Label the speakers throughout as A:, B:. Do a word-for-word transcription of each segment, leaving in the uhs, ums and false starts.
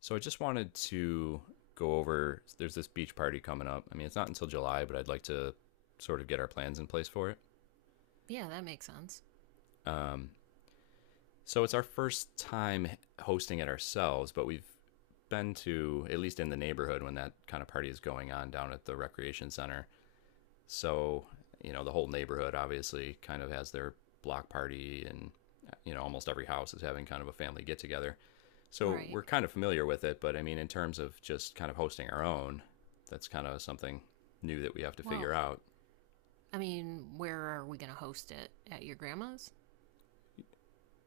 A: So I just wanted to go over there's this beach party coming up. I mean, it's not until July, but I'd like to sort of get our plans in place for it.
B: Yeah, that makes sense.
A: Um, so it's our first time hosting it ourselves, but we've been to, at least in the neighborhood when that kind of party is going on down at the recreation center. So, you know, the whole neighborhood obviously kind of has their block party, and you know, almost every house is having kind of a family get together. So,
B: Right.
A: we're kind of familiar with it, but I mean in terms of just kind of hosting our own, that's kind of something new that we have to figure
B: Well,
A: out.
B: I mean, where are we going to host it? At your grandma's?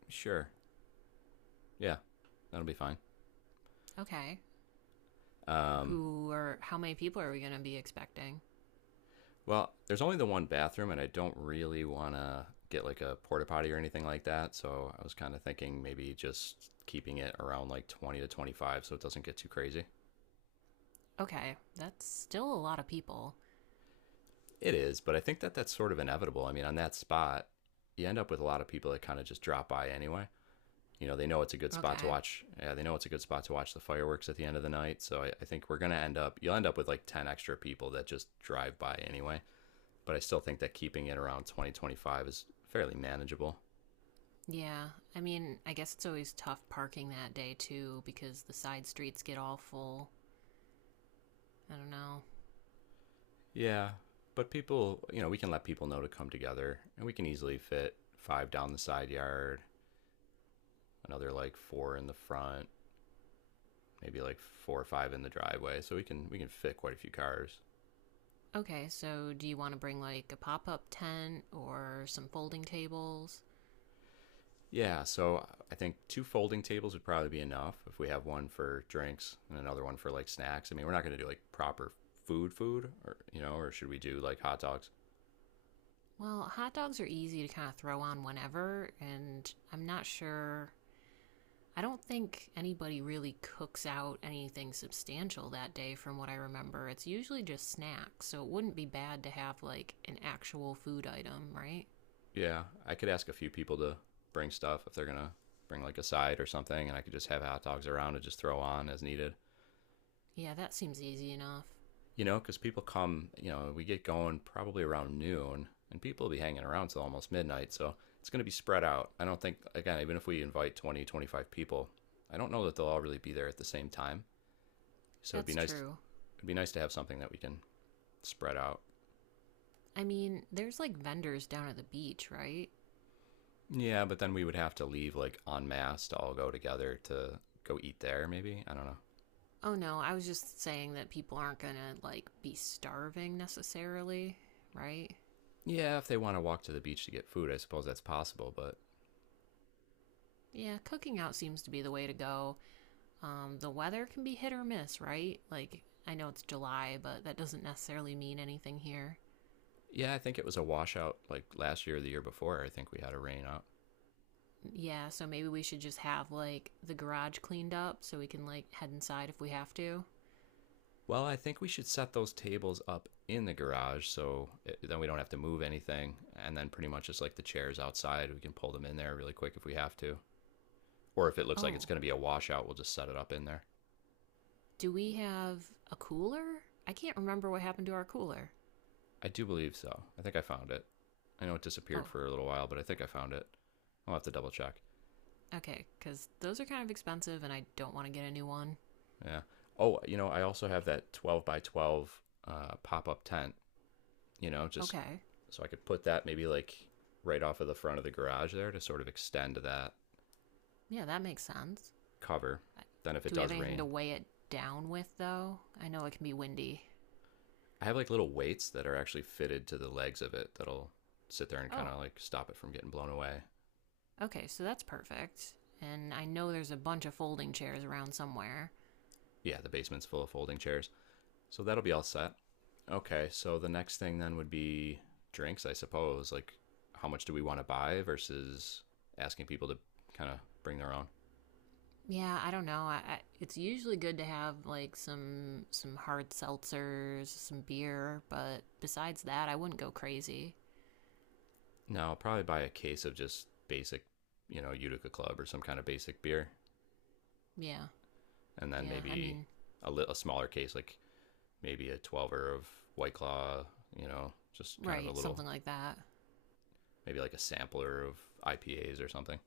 A: Sure. Yeah. That'll be fine.
B: Okay.
A: Um
B: Who are, how many people are we going to be expecting?
A: well, there's only the one bathroom and I don't really want to get like a porta potty or anything like that, so I was kind of thinking maybe just keeping it around like twenty to twenty-five so it doesn't get too crazy.
B: Okay. That's still a lot of people.
A: It is, but I think that that's sort of inevitable. I mean, on that spot, you end up with a lot of people that kind of just drop by anyway. You know, they know it's a good spot to
B: Okay.
A: watch. Yeah, they know it's a good spot to watch the fireworks at the end of the night. So I, I think we're going to end up, you'll end up with like ten extra people that just drive by anyway. But I still think that keeping it around twenty twenty five is fairly manageable.
B: Yeah. I mean, I guess it's always tough parking that day too because the side streets get all full. I don't know.
A: Yeah. But people, you know, we can let people know to come together, and we can easily fit five down the side yard, another like four in the front, maybe like four or five in the driveway, so we can we can fit quite a few cars.
B: Okay, so do you want to bring like a pop up tent or some folding tables?
A: Yeah, so I think two folding tables would probably be enough if we have one for drinks and another one for like snacks. I mean, we're not going to do like proper food food, or you know, or should we do like hot dogs?
B: Well, hot dogs are easy to kind of throw on whenever, and I'm not sure I don't think anybody really cooks out anything substantial that day from what I remember. It's usually just snacks, so it wouldn't be bad to have like an actual food item, right?
A: Yeah, I could ask a few people to bring stuff if they're going to bring like a side or something, and I could just have hot dogs around and just throw on as needed.
B: Yeah, that seems easy enough.
A: You know, because people come, you know, we get going probably around noon and people will be hanging around till almost midnight. So it's going to be spread out. I don't think, again, even if we invite twenty, twenty-five people, I don't know that they'll all really be there at the same time. So it'd be
B: That's
A: nice.
B: true.
A: It'd be nice to have something that we can spread out.
B: I mean, there's like vendors down at the beach, right?
A: Yeah, but then we would have to leave like en masse to all go together to go eat there, maybe. I don't know.
B: Oh no, I was just saying that people aren't gonna like be starving necessarily, right?
A: Yeah, if they want to walk to the beach to get food, I suppose that's possible. But
B: Yeah, cooking out seems to be the way to go. Um, the weather can be hit or miss, right? Like, I know it's July, but that doesn't necessarily mean anything here.
A: yeah, I think it was a washout like last year or the year before. I think we had a rain out.
B: Yeah, so maybe we should just have, like, the garage cleaned up so we can, like, head inside if we have to.
A: Well, I think we should set those tables up in the garage so it, then we don't have to move anything. And then pretty much just like the chairs outside, we can pull them in there really quick if we have to. Or if it looks like it's
B: Oh,
A: going to be a washout, we'll just set it up in there.
B: do we have a cooler? I can't remember what happened to our cooler.
A: I do believe so. I think I found it. I know it disappeared
B: Oh,
A: for a little while, but I think I found it. I'll have to double check.
B: okay, because those are kind of expensive and I don't want to get a new one.
A: Yeah. Oh, you know, I also have that twelve by twelve uh, pop up tent, you know, just
B: Okay,
A: so I could put that maybe like right off of the front of the garage there to sort of extend that
B: yeah, that makes sense.
A: cover. Then, if it
B: Do we have
A: does
B: anything to
A: rain.
B: weigh it down with, though? I know it can be windy.
A: I have like little weights that are actually fitted to the legs of it that'll sit there and kind of
B: Oh,
A: like stop it from getting blown away.
B: okay, so that's perfect. And I know there's a bunch of folding chairs around somewhere.
A: Yeah, the basement's full of folding chairs. So that'll be all set. Okay, so the next thing then would be drinks, I suppose. Like, how much do we want to buy versus asking people to kind of bring their own?
B: Yeah, I don't know. I, I, it's usually good to have like some some hard seltzers, some beer, but besides that, I wouldn't go crazy.
A: No, I'll probably buy a case of just basic, you know, Utica Club or some kind of basic beer,
B: Yeah,
A: and then
B: yeah. I
A: maybe
B: mean,
A: a, li- a smaller case, like maybe a twelve of White Claw, you know, just kind of a
B: right,
A: little,
B: something like that.
A: maybe like a sampler of I P As or something.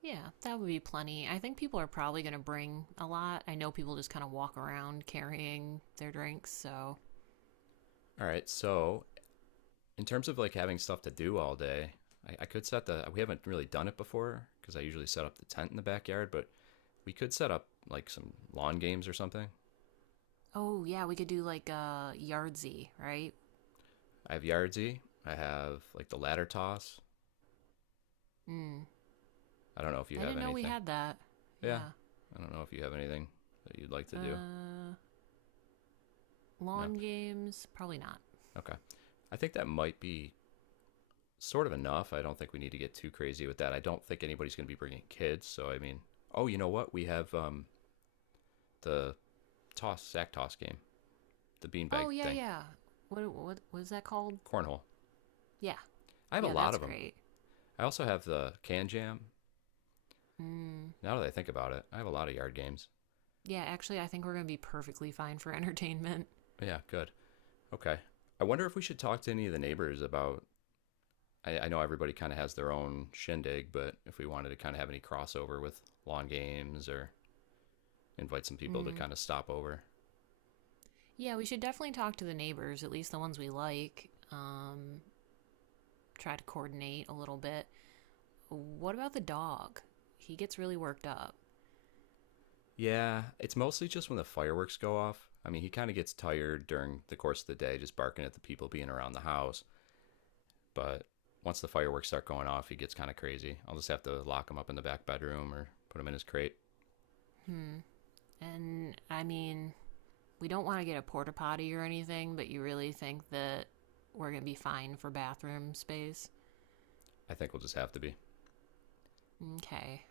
B: Yeah, that would be plenty. I think people are probably going to bring a lot. I know people just kind of walk around carrying their drinks, so.
A: All right. So, in terms of like having stuff to do all day, I, I could set the, we haven't really done it before because I usually set up the tent in the backyard, but we could set up like some lawn games or something.
B: Oh, yeah, we could do like a uh, Yardsy, right?
A: I have Yardzy. I have like the ladder toss.
B: Mm.
A: I don't know if you
B: I
A: have
B: didn't know we
A: anything.
B: had that.
A: Yeah.
B: Yeah.
A: I don't know if you have anything that you'd like to do.
B: Uh,
A: No.
B: Lawn games? Probably not.
A: Okay. I think that might be sort of enough. I don't think we need to get too crazy with that. I don't think anybody's going to be bringing kids. So I mean, oh, you know what? We have um, the toss sack toss game, the beanbag
B: Oh yeah,
A: thing,
B: yeah. What what what is that called?
A: cornhole.
B: Yeah,
A: I have a
B: yeah,
A: lot
B: that's
A: of them.
B: great.
A: I also have the can jam.
B: Mm.
A: Now that I think about it, I have a lot of yard games.
B: Yeah, actually, I think we're gonna be perfectly fine for entertainment.
A: Yeah, good. Okay. I wonder if we should talk to any of the neighbors about. I, I know everybody kind of has their own shindig, but if we wanted to kind of have any crossover with lawn games or invite some people to
B: Mm.
A: kind of stop over.
B: Yeah, we should definitely talk to the neighbors, at least the ones we like. Um, try to coordinate a little bit. What about the dog? He gets really worked up.
A: Yeah, it's mostly just when the fireworks go off. I mean, he kind of gets tired during the course of the day, just barking at the people being around the house. But once the fireworks start going off, he gets kind of crazy. I'll just have to lock him up in the back bedroom or put him in his crate.
B: Hmm. And I mean, we don't want to get a porta potty or anything, but you really think that we're gonna be fine for bathroom space?
A: I think we'll just have to be.
B: Okay.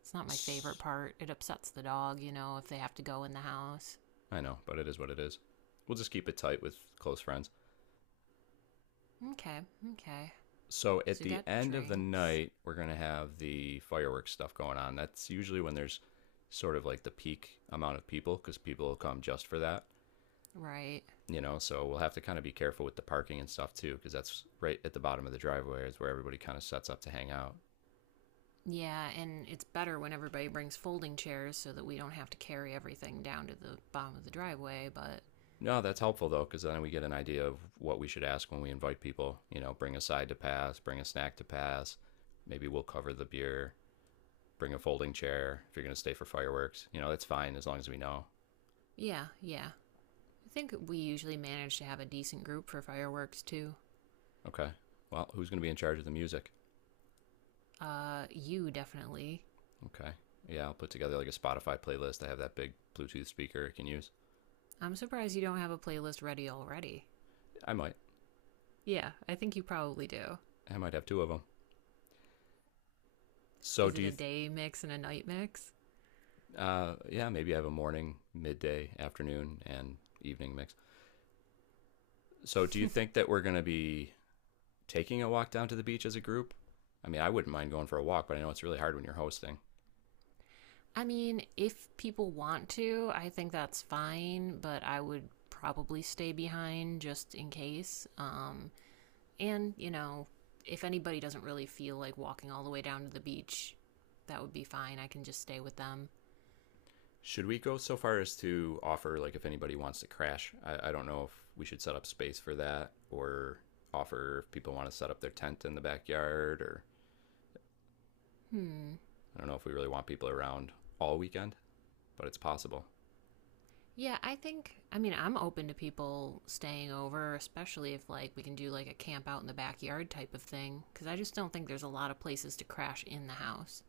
B: It's not my favorite part. It upsets the dog, you know, if they have to go in the house.
A: i know, but it is what it is. We'll just keep it tight with close friends.
B: Okay, okay.
A: So at
B: So you
A: the
B: got
A: end of the
B: drinks,
A: night, we're going to have the fireworks stuff going on. That's usually when there's sort of like the peak amount of people because people will come just for that.
B: right?
A: You know so we'll have to kind of be careful with the parking and stuff too because that's right at the bottom of the driveway is where everybody kind of sets up to hang out.
B: Yeah, and it's better when everybody brings folding chairs so that we don't have to carry everything down to the bottom of the driveway, but
A: No that's helpful though because then we get an idea of what we should ask when we invite people, you know, bring a side to pass, bring a snack to pass, maybe we'll cover the beer, bring a folding chair if you're going to stay for fireworks, you know, that's fine as long as we know.
B: yeah, yeah. I think we usually manage to have a decent group for fireworks too.
A: Okay well, who's going to be in charge of the music?
B: Uh, you definitely.
A: Okay yeah i'll put together like a Spotify playlist. I have that big Bluetooth speaker I can use.
B: I'm surprised you don't have a playlist ready already.
A: I might.
B: Yeah, I think you probably do.
A: I might have two of them. So
B: Is
A: do
B: it a
A: you?
B: day mix and a night mix?
A: Uh, yeah, maybe I have a morning, midday, afternoon, and evening mix. So, do you think that we're going to be taking a walk down to the beach as a group? I mean, I wouldn't mind going for a walk, but I know it's really hard when you're hosting.
B: I mean, if people want to, I think that's fine, but I would probably stay behind just in case. Um, and, you know, if anybody doesn't really feel like walking all the way down to the beach, that would be fine. I can just stay with them.
A: Should we go so far as to offer, like, if anybody wants to crash? I, I don't know if we should set up space for that, or offer if people want to set up their tent in the backyard, or
B: Hmm.
A: I don't know if we really want people around all weekend, but it's possible.
B: Yeah, I think, I mean, I'm open to people staying over, especially if, like, we can do, like, a camp out in the backyard type of thing, because I just don't think there's a lot of places to crash in the house.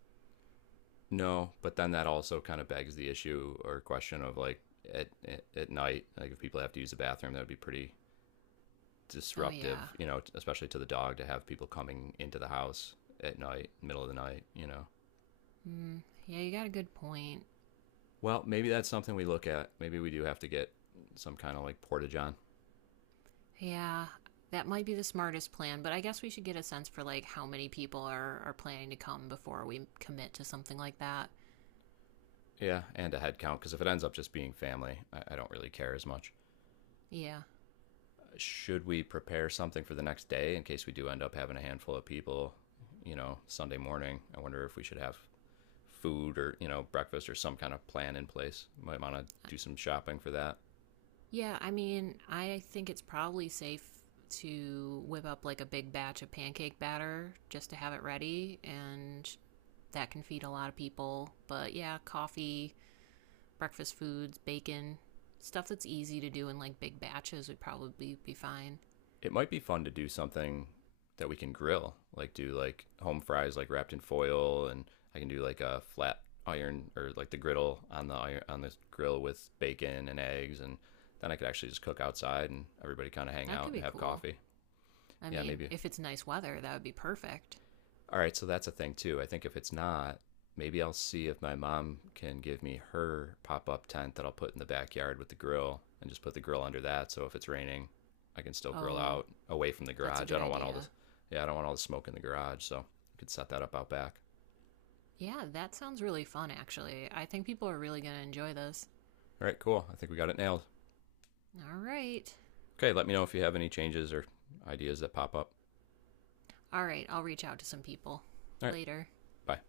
A: No, but then that also kind of begs the issue or question of like at at- night, like if people have to use the bathroom, that would be pretty
B: Oh, yeah.
A: disruptive, you know, especially to the dog to have people coming into the house at night, middle of the night, you know.
B: Hmm. Yeah, you got a good point.
A: Well, maybe that's something we look at. Maybe we do have to get some kind of like portage on.
B: Yeah, that might be the smartest plan, but I guess we should get a sense for like how many people are are planning to come before we commit to something like that.
A: Yeah, and a head count because if it ends up just being family, I, I don't really care as much.
B: Yeah.
A: Should we prepare something for the next day in case we do end up having a handful of people? You know, Sunday morning. I wonder if we should have food or you know breakfast or some kind of plan in place. Might want to do some shopping for that.
B: Yeah, I mean, I think it's probably safe to whip up like a big batch of pancake batter just to have it ready and that can feed a lot of people. But yeah, coffee, breakfast foods, bacon, stuff that's easy to do in like big batches would probably be fine.
A: It might be fun to do something that we can grill, like do like home fries like wrapped in foil, and I can do like a flat iron or like the griddle on the iron on this grill with bacon and eggs, and then I could actually just cook outside and everybody kind of hang
B: That
A: out
B: could
A: and
B: be
A: have
B: cool.
A: coffee.
B: I
A: Yeah,
B: mean,
A: maybe.
B: if it's nice weather, that would be perfect.
A: All right, so that's a thing too. I think if it's not, maybe I'll see if my mom can give me her pop up tent that I'll put in the backyard with the grill and just put the grill under that. So if it's raining, I can still grill
B: Oh,
A: out away from the
B: that's a
A: garage.
B: good
A: I don't want all
B: idea.
A: this, yeah, I don't want all the smoke in the garage. So you could set that up out back.
B: Yeah, that sounds really fun, actually. I think people are really going to enjoy this.
A: All right, cool. I think we got it nailed.
B: All right.
A: Okay, let me know if you have any changes or ideas that pop up.
B: All right, I'll reach out to some people
A: All right,
B: later.
A: bye.